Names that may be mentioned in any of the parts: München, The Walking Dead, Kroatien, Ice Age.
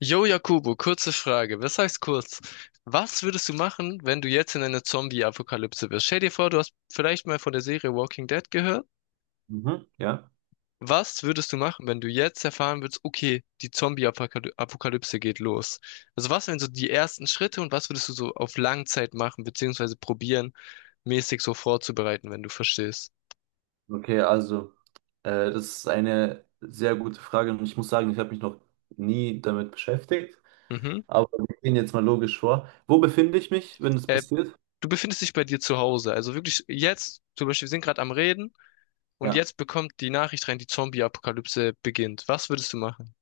Jo, Jakobo, kurze Frage. Was heißt kurz? Was würdest du machen, wenn du jetzt in einer Zombie-Apokalypse wärst? Stell dir vor, du hast vielleicht mal von der Serie Walking Dead gehört. Mhm, ja. Was würdest du machen, wenn du jetzt erfahren würdest, okay, die Zombie-Apokalypse geht los? Also was wären so die ersten Schritte und was würdest du so auf Langzeit machen, beziehungsweise probieren, mäßig so vorzubereiten, wenn du verstehst? Okay, also, das ist eine sehr gute Frage und ich muss sagen, ich habe mich noch nie damit beschäftigt, Mhm. aber wir gehen jetzt mal logisch vor. Wo befinde ich mich, wenn das Äh, passiert? Du befindest dich bei dir zu Hause. Also wirklich jetzt, zum Beispiel, wir sind gerade am Reden. Und Ja. jetzt bekommt die Nachricht rein, die Zombie-Apokalypse beginnt. Was würdest du machen?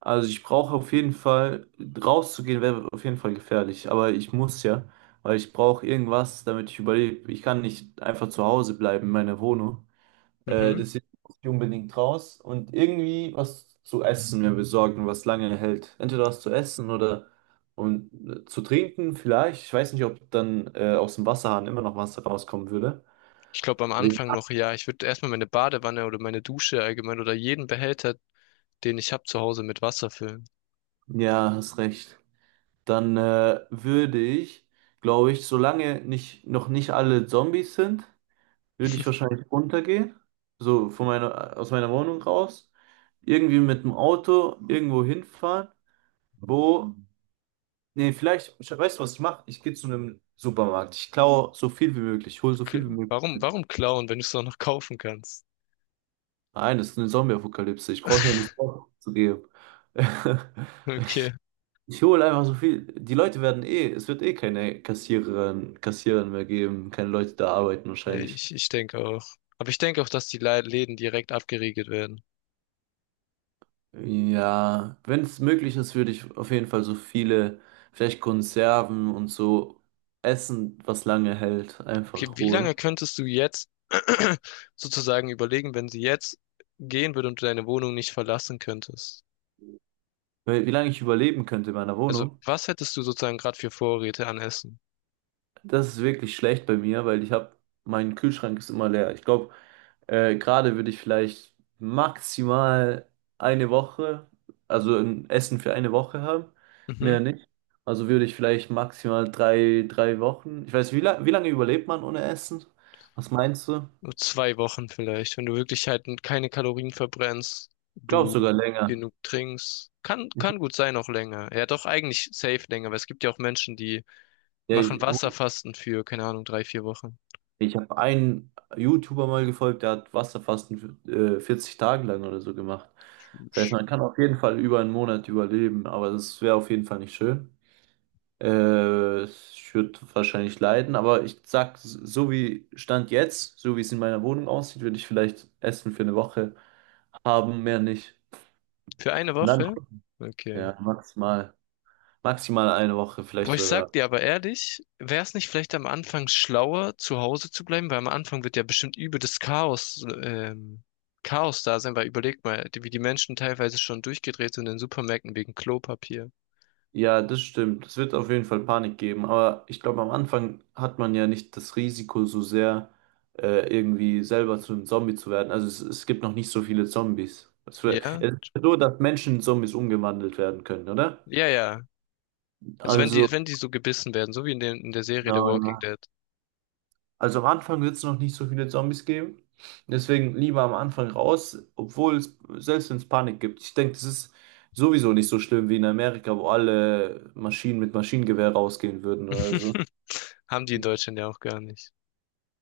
Also ich brauche auf jeden Fall, rauszugehen wäre auf jeden Fall gefährlich, aber ich muss ja, weil ich brauche irgendwas, damit ich überlebe. Ich kann nicht einfach zu Hause bleiben in meiner Wohnung. Mhm. Mhm. Deswegen muss ich unbedingt raus und irgendwie was zu essen mir besorgen, was lange hält. Entweder was zu essen oder und zu trinken vielleicht. Ich weiß nicht, ob dann aus dem Wasserhahn immer noch Wasser rauskommen würde. Ich glaube am Wegen- Anfang noch, ja. Ich würde erstmal meine Badewanne oder meine Dusche allgemein oder jeden Behälter, den ich habe zu Hause mit Wasser füllen. Ja, hast recht. Dann würde ich, glaube ich, solange nicht, noch nicht alle Zombies sind, würde ich wahrscheinlich runtergehen. So von meiner, aus meiner Wohnung raus. Irgendwie mit dem Auto irgendwo hinfahren, wo nee, vielleicht, ich, weißt du, was ich mache? Ich gehe zu einem Supermarkt. Ich klaue so viel wie möglich. Ich hole so viel K- wie möglich. Warum, warum klauen, wenn du es auch noch kaufen kannst? Nein, das ist eine Zombie-Apokalypse. Ich brauche ja nichts zu geben. Okay. Ich hole einfach so viel. Die Leute werden eh, es wird eh keine Kassiererin, Kassierer mehr geben, keine Leute da arbeiten Ja, wahrscheinlich. ich denke auch. Aber ich denke auch, dass die Läden direkt abgeriegelt werden. Ja, wenn es möglich ist, würde ich auf jeden Fall so viele, vielleicht Konserven und so Essen, was lange hält, Okay, einfach wie holen. lange könntest du jetzt sozusagen überlegen, wenn sie jetzt gehen würde und du deine Wohnung nicht verlassen könntest? Weil, wie lange ich überleben könnte in meiner Also, Wohnung. was hättest du sozusagen gerade für Vorräte an Essen? Das ist wirklich schlecht bei mir, weil ich habe, mein Kühlschrank ist immer leer. Ich glaube, gerade würde ich vielleicht maximal eine Woche, also ein Essen für eine Woche haben, Mhm. mehr nicht. Also würde ich vielleicht maximal drei Wochen. Ich weiß, wie, la wie lange überlebt man ohne Essen? Was meinst du? Nur Ich 2 Wochen vielleicht, wenn du wirklich halt keine Kalorien verbrennst, glaube sogar du länger. genug trinkst. Kann, Ich, kann gut sein, auch länger. Ja, doch eigentlich safe länger, weil es gibt ja auch Menschen, die ja, machen ich, Wasserfasten für, keine Ahnung, 3, 4 Wochen. Ich habe einen YouTuber mal gefolgt, der hat Wasserfasten 40 Tage lang oder so gemacht. Das heißt, man kann auf jeden Fall über einen Monat überleben, aber das wäre auf jeden Fall nicht schön. Ich würde wahrscheinlich leiden, aber ich sag, so wie Stand jetzt, so wie es in meiner Wohnung aussieht, würde ich vielleicht Essen für eine Woche haben, mehr nicht. Für eine Und dann, Woche? Okay. ja, maximal, maximal eine Woche, vielleicht Boah, ich sag sogar. dir aber ehrlich, wäre es nicht vielleicht am Anfang schlauer, zu Hause zu bleiben? Weil am Anfang wird ja bestimmt übel das Chaos, Chaos da sein, weil überleg mal, wie die Menschen teilweise schon durchgedreht sind in Supermärkten wegen Klopapier. Ja, das stimmt. Es wird auf jeden Fall Panik geben, aber ich glaube, am Anfang hat man ja nicht das Risiko so sehr, irgendwie selber zu einem Zombie zu werden. Also es gibt noch nicht so viele Zombies. Es wär, Ja? es ist ja so, dass Menschen in Zombies umgewandelt werden können, oder? Ja, ja. Also wenn Also, die, wenn die so gebissen werden, so wie in der Serie na, The Walking ja. Dead, Also am Anfang wird es noch nicht so viele Zombies geben. Deswegen lieber am Anfang raus, obwohl es, selbst wenn es Panik gibt. Ich denke, das ist sowieso nicht so schlimm wie in Amerika, wo alle Maschinen mit Maschinengewehr rausgehen würden oder so. haben die in Deutschland ja auch gar nicht.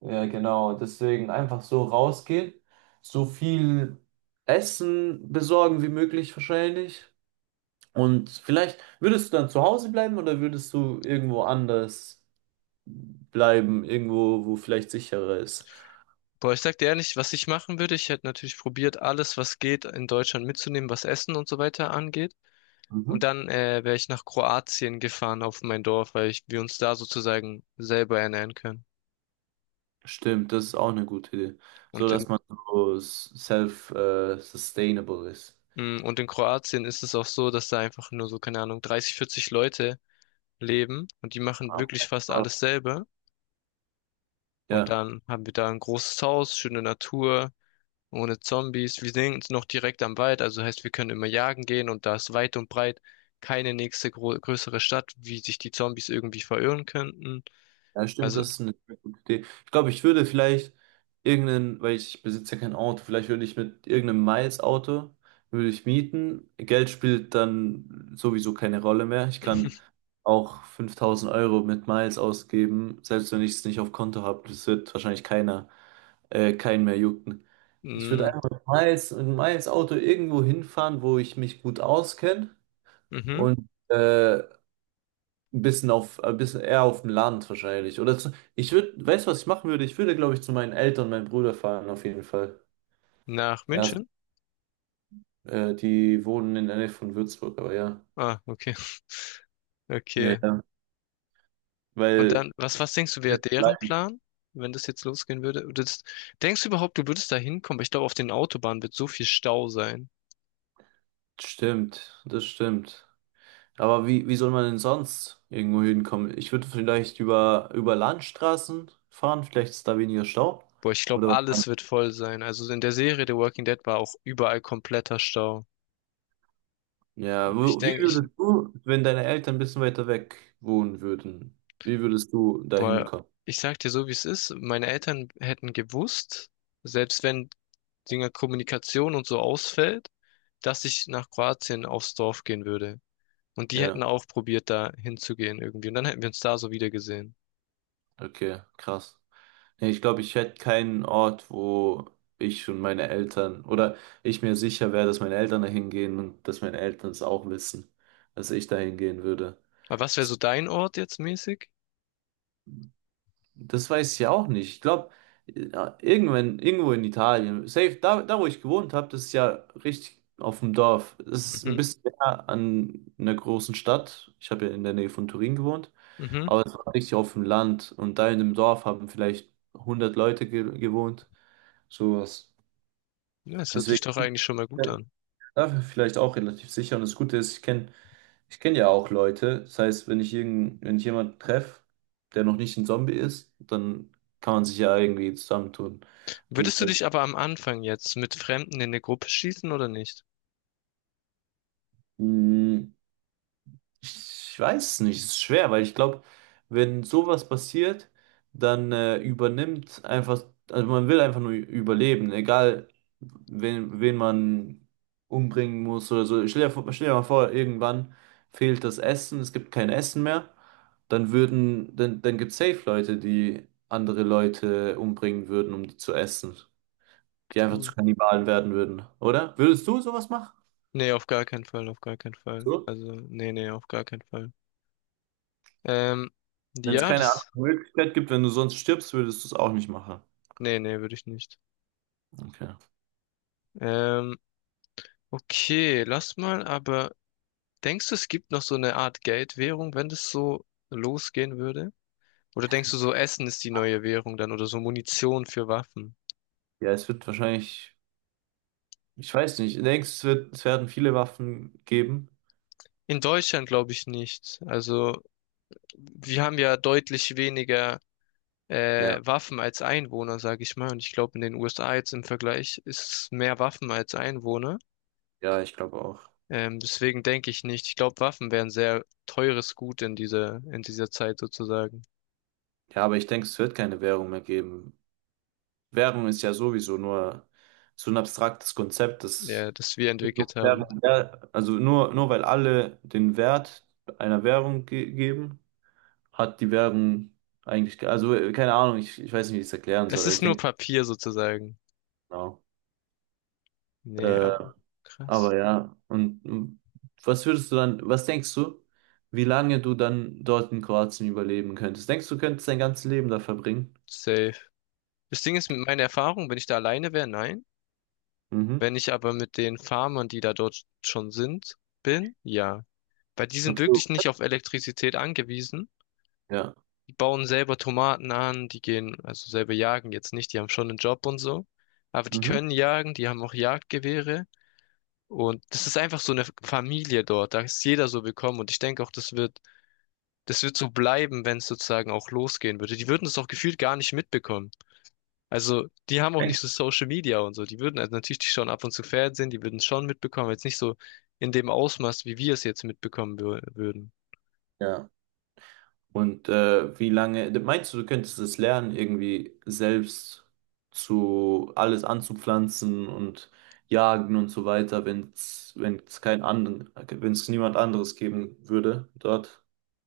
Ja, genau. Deswegen einfach so rausgehen, so viel Essen besorgen wie möglich wahrscheinlich. Und vielleicht würdest du dann zu Hause bleiben oder würdest du irgendwo anders bleiben, irgendwo, wo vielleicht sicherer ist? Boah, ich sag dir ehrlich, was ich machen würde, ich hätte natürlich probiert, alles, was geht, in Deutschland mitzunehmen, was Essen und so weiter angeht. Und Mhm. dann wäre ich nach Kroatien gefahren auf mein Dorf, weil ich, wir uns da sozusagen selber ernähren können. Stimmt, das ist auch eine gute Idee. So Und in, dass man so self, sustainable ist. Und in Kroatien ist es auch so, dass da einfach nur so, keine Ahnung, 30, 40 Leute leben und die machen Ah, wirklich fast alles selber. Und ja. dann haben wir da ein großes Haus, schöne Natur, ohne Zombies. Wir sind noch direkt am Wald, also heißt, wir können immer jagen gehen und da ist weit und breit keine nächste gro größere Stadt, wie sich die Zombies irgendwie verirren könnten. Ja, stimmt, Also, das ist eine sehr gute Idee. Ich glaube, ich würde vielleicht irgendeinen, weil ich besitze ja kein Auto, vielleicht würde ich mit irgendeinem Miles-Auto, würde ich mieten. Geld spielt dann sowieso keine Rolle mehr. Ich kann auch 5.000 € mit Miles ausgeben, selbst wenn ich es nicht auf Konto habe. Das wird wahrscheinlich keiner, keinen mehr jucken. Ich würde mm, einfach mit Miles, mit Miles-Auto irgendwo hinfahren, wo ich mich gut auskenne mhm. und ein bisschen auf, ein bisschen eher auf dem Land wahrscheinlich. Oder zu, ich würde, weißt du, was ich machen würde? Ich würde, glaube ich, zu meinen Eltern und meinem Bruder fahren, auf jeden Fall. Nach Ja, München. Die wohnen in der Nähe von Würzburg, aber ja. Ah, okay. Ja, Okay. ja. Und Weil, dann, was denkst du, wäre deren Plan, wenn das jetzt losgehen würde? Oder das, denkst du überhaupt, du würdest da hinkommen? Aber ich glaube, auf den Autobahnen wird so viel Stau sein. stimmt, das stimmt. Aber wie, wie soll man denn sonst irgendwo hinkommen? Ich würde vielleicht über, über Landstraßen fahren, vielleicht ist da weniger Stau. Boah, ich glaube, Oder was alles meinst wird voll sein. Also in der Serie The Walking Dead war auch überall kompletter Stau. du? Ja, Und ich wo, wie denke, ich, würdest du, wenn deine Eltern ein bisschen weiter weg wohnen würden, wie würdest du da boah, hinkommen? ich sag dir so, wie es ist. Meine Eltern hätten gewusst, selbst wenn Dinger Kommunikation und so ausfällt, dass ich nach Kroatien aufs Dorf gehen würde. Und die hätten Ja. auch probiert, da hinzugehen irgendwie. Und dann hätten wir uns da so wieder gesehen. Okay, krass. Nee, ich glaube, ich hätte keinen Ort, wo ich und meine Eltern oder ich mir sicher wäre, dass meine Eltern da hingehen und dass meine Eltern es auch wissen, dass ich da hingehen würde. Aber was wäre so Das, dein Ort jetzt mäßig? das weiß ich ja auch nicht. Ich glaube, irgendwann, irgendwo in Italien, safe, da, da wo ich gewohnt habe, das ist ja richtig auf dem Dorf. Das ist ein Mhm, bisschen näher an einer großen Stadt. Ich habe ja in der Nähe von Turin gewohnt, mhm. aber es war richtig auf dem Land und da in dem Dorf haben vielleicht 100 Leute ge gewohnt. Sowas. Ja, es hört sich Deswegen doch eigentlich schon mal gut ja, an. dafür vielleicht auch relativ sicher. Und das Gute ist, ich kenn ja auch Leute. Das heißt, wenn ich irgend, wenn ich jemanden treffe, der noch nicht ein Zombie ist, dann kann man sich ja irgendwie zusammentun. Würdest du Gegenseitig. dich aber am Anfang jetzt mit Fremden in eine Gruppe schließen oder nicht? Ich weiß nicht, ist schwer, weil ich glaube, wenn sowas passiert, dann übernimmt einfach, also man will einfach nur überleben, egal wen, wen man umbringen muss oder so. Stell dir mal vor, irgendwann fehlt das Essen, es gibt kein Essen mehr, dann würden, dann, dann gibt es safe Leute, die andere Leute umbringen würden, um die zu essen, die einfach Puh. zu Kannibalen werden würden, oder? Würdest du sowas machen? Nee, auf gar keinen Fall, auf gar keinen Fall. So? Also, nee, nee, auf gar keinen Fall. Ähm, Wenn es ja, keine andere das, Möglichkeit gibt, wenn du sonst stirbst, würdest du es auch nicht machen. nee, nee, würde ich nicht. Okay. Ähm, okay, lass mal, aber denkst du, es gibt noch so eine Art Geldwährung, wenn das so losgehen würde? Oder denkst du so, Essen ist die neue Währung dann oder so Munition für Waffen? Ja, es wird wahrscheinlich, ich weiß nicht, ich denke, es wird, es werden viele Waffen geben. In Deutschland glaube ich nicht. Also wir haben ja deutlich weniger Ja, Waffen als Einwohner, sage ich mal. Und ich glaube, in den USA jetzt im Vergleich ist es mehr Waffen als Einwohner. ja, ich glaube auch. Deswegen denke ich nicht. Ich glaube, Waffen wären sehr teures Gut in in dieser Zeit sozusagen, Ja, aber ich denke, es wird keine Währung mehr geben. Währung ist ja sowieso nur so ein abstraktes Konzept, ja, das das wir entwickelt haben. Währung, ja, also nur, nur weil alle den Wert einer Währung ge geben, hat die Währung eigentlich, also keine Ahnung, ich weiß nicht, wie ich es erklären soll, Es aber ich ist nur denke, Papier sozusagen. genau. Nee, Äh, aber aber krass. ja, und mm, was würdest du dann, was denkst du, wie lange du dann dort in Kroatien überleben könntest? Denkst du, könntest dein ganzes Leben da verbringen? Safe. Das Ding ist, mit meiner Erfahrung, wenn ich da alleine wäre, nein. Mhm. Wenn ich aber mit den Farmern, die da dort schon sind, bin, ja. Weil die sind Okay. wirklich nicht auf Elektrizität angewiesen. Ja. Die bauen selber Tomaten an, die gehen, also selber jagen jetzt nicht, die haben schon einen Job und so. Aber die Mhm. können jagen, die haben auch Jagdgewehre. Und das ist einfach so eine Familie dort. Da ist jeder so willkommen. Und ich denke auch, das wird so bleiben, wenn es sozusagen auch losgehen würde. Die würden es auch gefühlt gar nicht mitbekommen. Also, die haben auch Okay. nicht so Social Media und so. Die würden, also natürlich, die schauen ab und zu Fernsehen, die würden es schon mitbekommen, jetzt nicht so in dem Ausmaß, wie wir es jetzt mitbekommen würden. Ja. Und wie lange, meinst du, du könntest es lernen, irgendwie selbst zu alles anzupflanzen und jagen und so weiter, wenn es wenn es kein anderen, wenn es niemand anderes geben würde dort?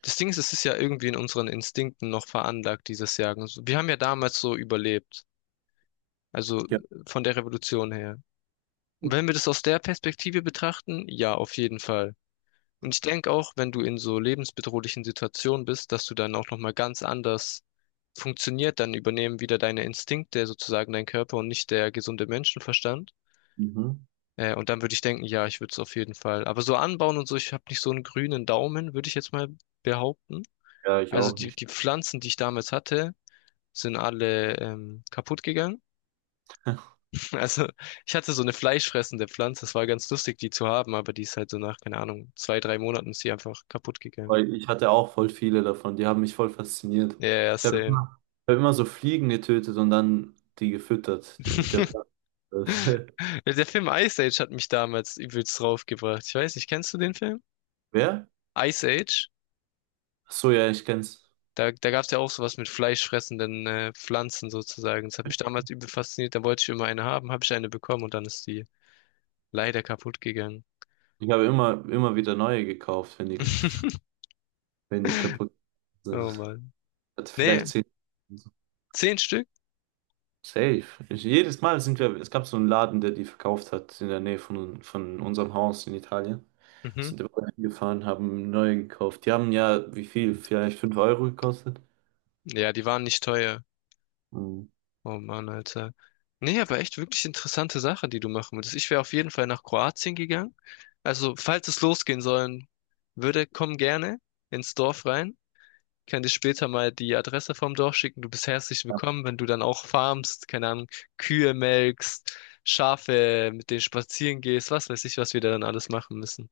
Das Ding ist, es ist ja irgendwie in unseren Instinkten noch veranlagt, dieses Jagen. So, wir haben ja damals so überlebt. Also Ja. von der Revolution her. Und wenn wir das aus der Perspektive betrachten, ja, auf jeden Fall. Und ich denke auch, wenn du in so lebensbedrohlichen Situationen bist, dass du dann auch nochmal ganz anders funktioniert, dann übernehmen wieder deine Instinkte sozusagen dein Körper und nicht der gesunde Menschenverstand. Mhm. Und dann würde ich denken, ja, ich würde es auf jeden Fall. Aber so anbauen und so, ich habe nicht so einen grünen Daumen, würde ich jetzt mal behaupten. Ja, ich Also auch nicht. die Pflanzen, die ich damals hatte, sind alle kaputt gegangen. Also ich hatte so eine fleischfressende Pflanze, es war ganz lustig, die zu haben, aber die ist halt so nach, keine Ahnung, 2, 3 Monaten ist sie einfach kaputt gegangen. Weil ich hatte auch voll viele davon. Die haben mich voll fasziniert. Ja, yeah, Ich habe immer, ich hab immer so Fliegen getötet und dann die gefüttert. Der, der, der Film Ice Age hat mich damals übelst draufgebracht. Ich weiß nicht, kennst du den Film? wer? Ice Age? Ach so, ja, ich kenn's. Da, da gab es ja auch sowas mit fleischfressenden Pflanzen sozusagen. Das hat mich damals übel fasziniert. Da wollte ich immer eine haben, habe ich eine bekommen und dann ist die leider kaputt gegangen. Ich habe immer, immer wieder neue gekauft, wenn die, wenn die kaputt sind. Ich Oh Mann. hatte Nee, vielleicht 10. 10 Stück? Safe. Ich, jedes Mal sind wir, es gab so einen Laden, der die verkauft hat in der Nähe von unserem Haus in Italien. Mhm. Sind wir hingefahren, haben neue gekauft. Die haben ja, wie viel? Vielleicht 5 € gekostet. Ja, die waren nicht teuer. Mhm. Oh Mann, Alter. Nee, aber echt wirklich interessante Sache, die du machen würdest. Ich wäre auf jeden Fall nach Kroatien gegangen. Also, falls es losgehen sollen würde, komm gerne ins Dorf rein. Ich kann dir später mal die Adresse vom Dorf schicken. Du bist herzlich willkommen, wenn du dann auch farmst, keine Ahnung, Kühe melkst, Schafe, mit denen spazieren gehst, was weiß ich, was wir da dann alles machen müssen.